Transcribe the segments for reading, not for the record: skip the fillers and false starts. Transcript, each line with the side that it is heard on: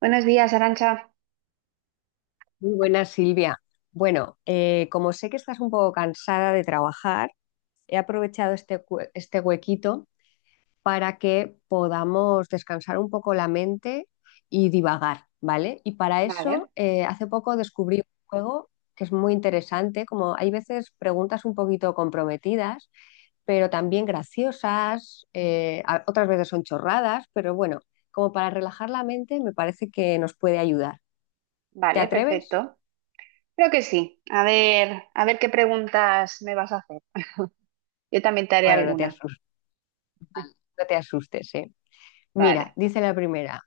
right: Buenos días, Arancha.
left: Muy buena, Silvia. Bueno, como sé que estás un poco cansada de trabajar, he aprovechado este huequito para que podamos descansar un poco la mente y divagar, ¿vale? Y para eso,
right: Vale,
left: hace poco descubrí un juego que es muy interesante, como hay veces preguntas un poquito comprometidas, pero también graciosas, otras veces son chorradas, pero bueno, como para relajar la mente me parece que nos puede ayudar. ¿Te
right: vale,
left: atreves?
right: perfecto. Creo que sí. A ver qué preguntas me vas a hacer. Yo también te haré
left: Bueno, no te has
right: alguna.
left: No te asustes, ¿eh? Mira,
right: Vale.
left: dice la primera,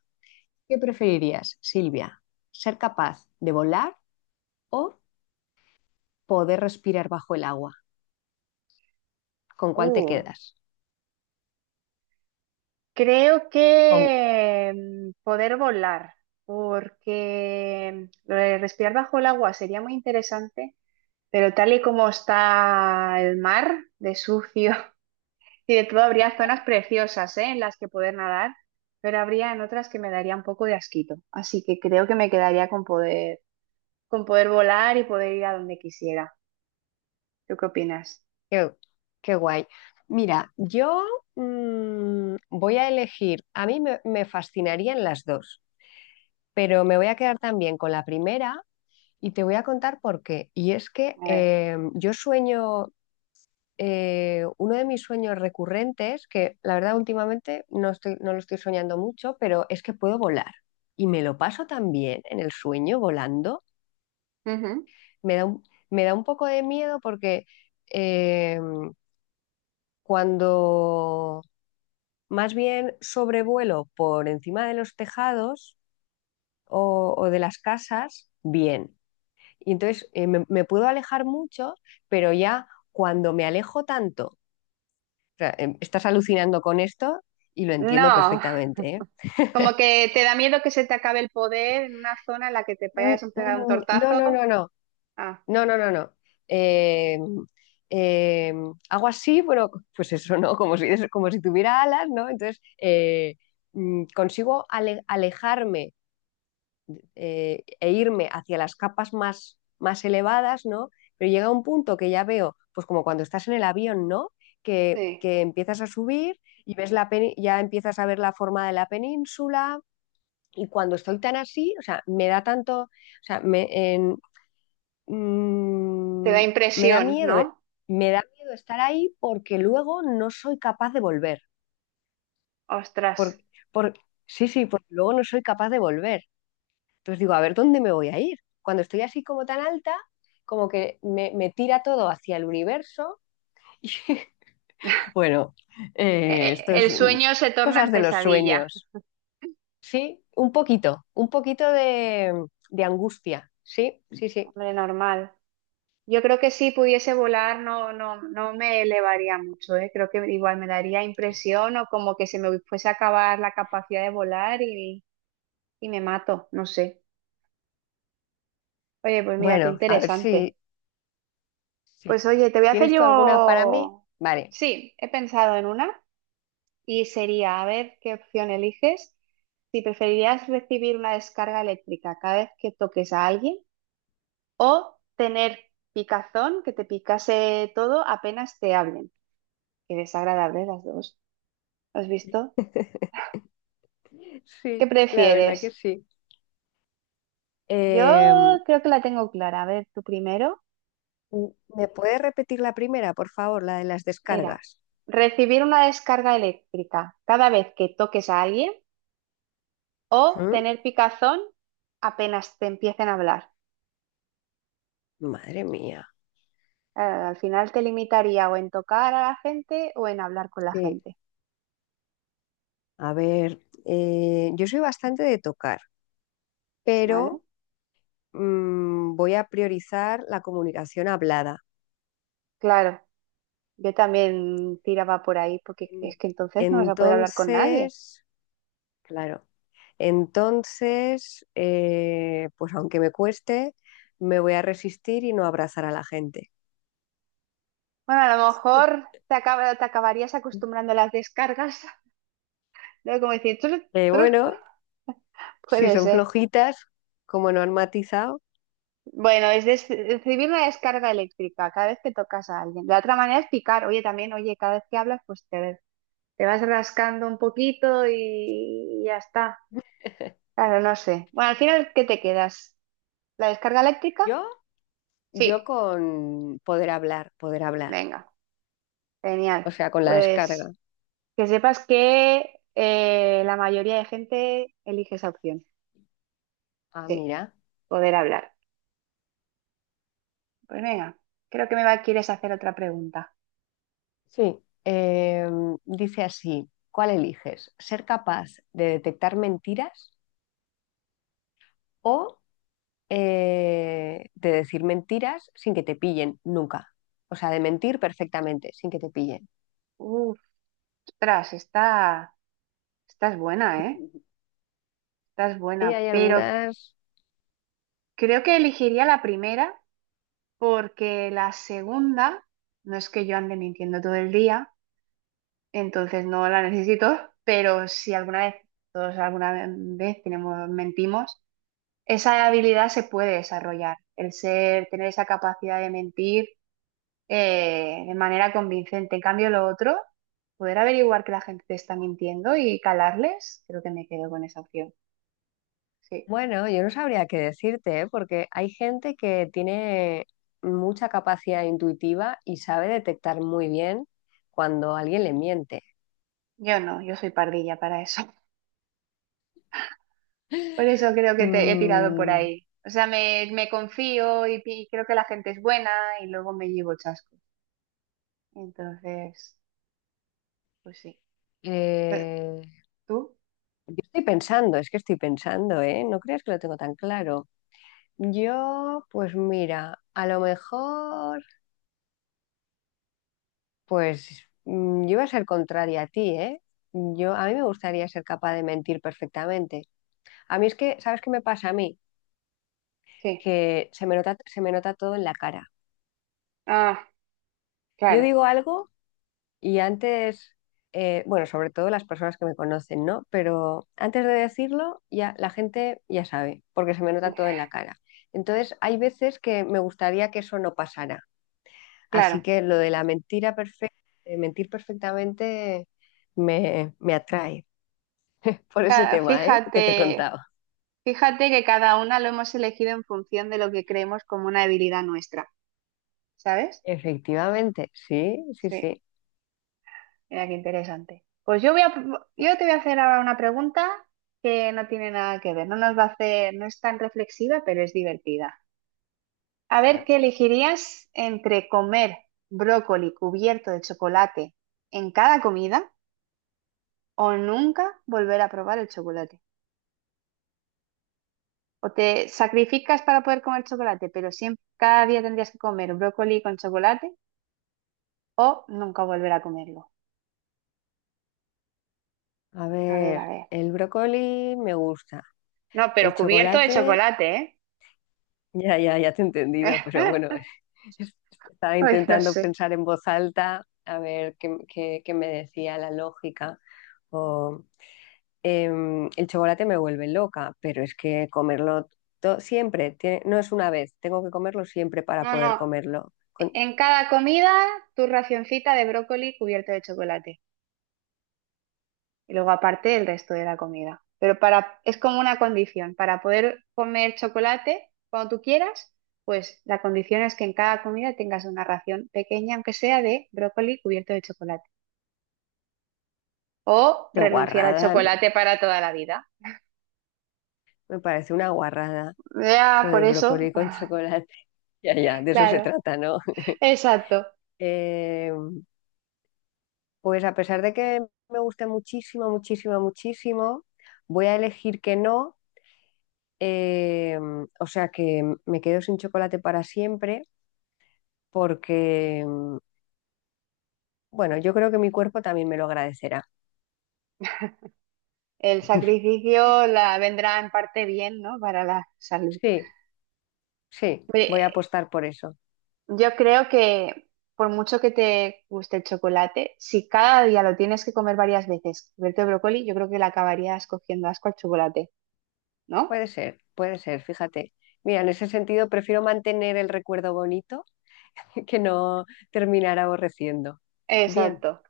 left: ¿qué preferirías, Silvia? ¿Ser capaz de volar o poder respirar bajo el agua? ¿Con cuál te
right: Uh,
left: quedas?
right: creo
left: Con...
right: que poder volar, porque lo de respirar bajo el agua sería muy interesante, pero tal y como está el mar, de sucio y de todo, habría zonas preciosas, ¿eh? En las que poder nadar, pero habría en otras que me daría un poco de asquito. Así que creo que me quedaría con poder volar y poder ir a donde quisiera. ¿Tú qué opinas?
left: Qué, qué guay. Mira, yo voy a elegir, a mí me fascinarían las dos, pero me voy a quedar también con la primera y te voy a contar por qué. Y es que
right: A ver.
left: yo sueño, uno de mis sueños recurrentes, que la verdad últimamente no lo estoy soñando mucho, pero es que puedo volar. Y me lo paso también en el sueño volando.
right: Ujú.
left: Me da un, me da un poco de miedo porque eh, cuando más bien sobrevuelo por encima de los tejados o de las casas, bien. Y entonces me puedo alejar mucho, pero ya cuando me alejo tanto sea, estás alucinando con esto y lo entiendo
right: No,
left: perfectamente, ¿eh?
right: como que te da miedo que se te acabe el poder en una zona en la que te
left: Mm,
right: vayas a pegar un
left: mm, no, no,
right: tortazo.
left: no, no,
right: Ah,
left: no, no, no, no. Eh, eh, hago así, bueno, pues eso, ¿no? Como si tuviera alas, ¿no? Entonces, consigo alejarme e irme hacia las capas más elevadas, ¿no? Pero llega un punto que ya veo, pues como cuando estás en el avión, ¿no?
right: sí.
left: Que empiezas a subir y ves ya empiezas a ver la forma de la península. Y cuando estoy tan así, o sea, me da tanto, o sea, en-
right: Te da
left: mm, me da
right: impresión,
left: miedo, eh,
right: ¿no?
left: me da miedo estar ahí porque luego no soy capaz de volver.
right: Ostras.
left: Por, por, sí, sí, porque luego no soy capaz de volver. Entonces digo, a ver, ¿dónde me voy a ir? Cuando estoy así como tan alta, como que me tira todo hacia el universo. Y, bueno, esto es
right: El sueño se torna en
left: cosas de los
right: pesadilla.
left: sueños, ¿sí? Un poquito de angustia, sí, sí, sí.
right: Hombre, normal. Yo creo que si pudiese volar no me elevaría mucho, ¿eh? Creo que igual me daría impresión o como que se me fuese a acabar la capacidad de volar y me mato, no sé. Oye, pues mira, qué
left: Bueno, a ver
right: interesante. Pues
left: si-
right: oye, te voy a hacer
left: ¿tienes tú alguna para mí?
right: yo...
left: Vale.
right: Sí, he pensado en una y sería, a ver qué opción eliges, si preferirías recibir una descarga eléctrica cada vez que toques a alguien o tener picazón, que te picase todo apenas te hablen. Qué desagradable las dos. ¿Has visto? ¿Qué
left: Sí, la verdad que
right: prefieres?
left: sí.
right: Yo
left: Em,
right: creo que la tengo clara. A ver, tú primero
left: ¿Me puedes repetir la primera, por favor, la de las
right: era
left: descargas?
right: recibir una descarga eléctrica cada vez que toques a alguien o
left: ¿Mm?
right: tener picazón apenas te empiecen a hablar.
left: Madre mía.
right: Al final te limitaría o en tocar a la gente o en hablar con la
left: Sí.
right: gente,
left: A ver, yo soy bastante de tocar,
right: ¿vale?
left: pero voy a priorizar la comunicación hablada.
right: Claro, yo también tiraba por ahí porque es
left: En-
right: que entonces no vas a poder hablar con nadie.
left: Entonces, claro. Entonces, pues aunque me cueste, me voy a resistir y no abrazar a la gente.
right: Bueno, a lo mejor te acabarías acostumbrando a las descargas, ¿no? Como decir, "Tru, tru".
left: Bueno, si
right: Puede
left: son
right: ser.
left: flojitas, como no han matizado,
right: Bueno, recibir una descarga eléctrica cada vez que tocas a alguien. La otra manera es picar. Oye, también, oye, cada vez que hablas, pues te vas rascando un poquito y ya está. Claro, no sé. Bueno, al final, ¿qué te quedas? ¿La descarga eléctrica?
left: yo, yo
right: Sí,
left: con poder hablar,
right: venga, genial.
left: o sea, con la descarga.
right: Pues que sepas que la mayoría de gente elige esa opción.
left: Ah,
right: Sí,
left: mira.
right: poder hablar. Pues venga, creo que me va, quieres hacer otra pregunta.
left: Sí. Dice así, ¿cuál eliges? ¿Ser capaz de detectar mentiras o de decir mentiras sin que te pillen nunca? O sea, de mentir perfectamente sin que te pillen.
right: Uf, ostras, esta es buena, ¿eh? Esta es
left: Y
right: buena,
left: hay
right: pero
left: algunas,
right: creo que elegiría la primera porque la segunda no es que yo ande mintiendo todo el día, entonces no la necesito, pero si alguna vez, todos alguna vez tenemos, mentimos, esa habilidad se puede desarrollar, el ser, tener esa capacidad de mentir de manera convincente. En cambio, lo otro, poder averiguar que la gente te está mintiendo y calarles, creo que me quedo con esa opción. Sí,
left: bueno, yo no sabría qué decirte, ¿eh? Porque hay gente que tiene mucha capacidad intuitiva y sabe detectar muy bien cuando alguien le miente.
right: yo no, yo soy pardilla para eso. Por eso creo que te he tirado por
left: Mm,
right: ahí. O sea, me confío y, y creo que la gente es buena y luego me llevo chasco. Entonces, pues sí. Eh,
left: eh,
right: ¿Tú?
left: yo estoy pensando, es que estoy pensando, ¿eh? No creas que lo tengo tan claro. Yo, pues mira, a lo mejor pues yo iba a ser contraria a ti, ¿eh? Yo, a mí me gustaría ser capaz de mentir perfectamente. A mí es que, ¿sabes qué me pasa a mí?
right: Sí.
left: Que se me nota todo en la cara.
right: Ah,
left: Yo
right: claro,
left: digo algo y antes, bueno, sobre todo las personas que me conocen, ¿no? Pero antes de decirlo, ya la gente ya sabe, porque se me nota todo en la cara. Entonces, hay veces que me gustaría que eso no pasara. Así
right: claro.
left: que lo de la mentira perfecta, mentir perfectamente me atrae por ese tema, ¿eh? Que te
right: Fíjate,
left: contaba.
right: fíjate que cada una lo hemos elegido en función de lo que creemos como una debilidad nuestra, ¿sabes?
left: Efectivamente, sí, sí,
right: Sí,
left: sí.
right: mira qué interesante. Yo te voy a hacer ahora una pregunta que no tiene nada que ver, no nos va a hacer, no es tan reflexiva, pero es divertida. A ver,
left: Vale.
right: ¿qué elegirías entre comer brócoli cubierto de chocolate en cada comida o nunca volver a probar el chocolate? O te sacrificas para poder comer chocolate, pero siempre, cada día tendrías que comer brócoli con chocolate o nunca volver a comerlo.
left: A
right: A ver, a
left: ver,
right: ver.
left: el brócoli me gusta.
right: No,
left: El
right: pero cubierto de
left: chocolate,
right: chocolate,
left: ya, ya, ya te he
right: ¿eh?
left: entendido, pero bueno, es- estaba
right: Ay, no
left: intentando
right: sé.
left: pensar en voz alta, a ver qué me decía la lógica. O, el chocolate me vuelve loca, pero es que comerlo siempre, no es una vez, tengo que comerlo siempre para
right: No,
left: poder
right: no.
left: comerlo. Con,
right: En cada comida, tu racioncita de brócoli cubierto de chocolate. Y luego aparte el resto de la comida. Pero para, es como una condición, para poder comer chocolate cuando tú quieras, pues la condición es que en cada comida tengas una ración pequeña, aunque sea de brócoli cubierto de chocolate. O
left: de
right: renunciar al
left: guarrada, no,
right: chocolate para toda la vida.
left: me parece una guarrada.
right: Ya,
left: Sobre
right: por
left: del
right: eso,
left: brócoli con chocolate. Ya, ya, de eso se
right: claro,
left: trata, ¿no?
right: exacto.
left: Eh, pues a pesar de que me guste muchísimo, muchísimo, muchísimo, voy a elegir que no. Eh, o sea que me quedo sin chocolate para siempre porque, bueno, yo creo que mi cuerpo también me lo agradecerá.
right: El sacrificio la vendrá en parte bien, ¿no? Para la salud.
left: Sí, sí, voy a
right: Oye,
left: apostar por eso.
right: yo creo que por mucho que te guste el chocolate, si cada día lo tienes que comer varias veces, cubierto de brócoli, yo creo que le acabarías cogiendo asco al chocolate, ¿no?
left: Puede ser, fíjate. Mira, en ese sentido prefiero mantener el recuerdo bonito que no terminar aborreciendo. Bien.
right: Exacto.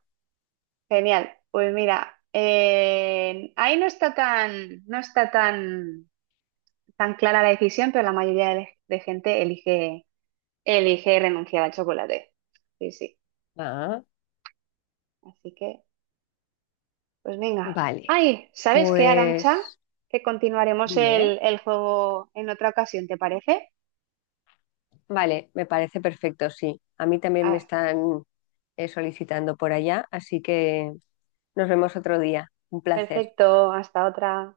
right: Genial. Pues mira, ahí no está tan, tan clara la decisión, pero de gente elige renunciar al chocolate. Sí, sí.
left: Ah,
right: Así que, pues venga.
left: vale.
right: Ay, ¿sabes qué, Arancha?
left: Pues
right: Que continuaremos
left: dime, ¿eh?
right: el juego en otra ocasión, ¿te parece?
left: Vale, me parece perfecto, sí. A mí también me
right: Ah,
left: están solicitando por allá, así que nos vemos otro día. Un placer.
right: perfecto, hasta otra.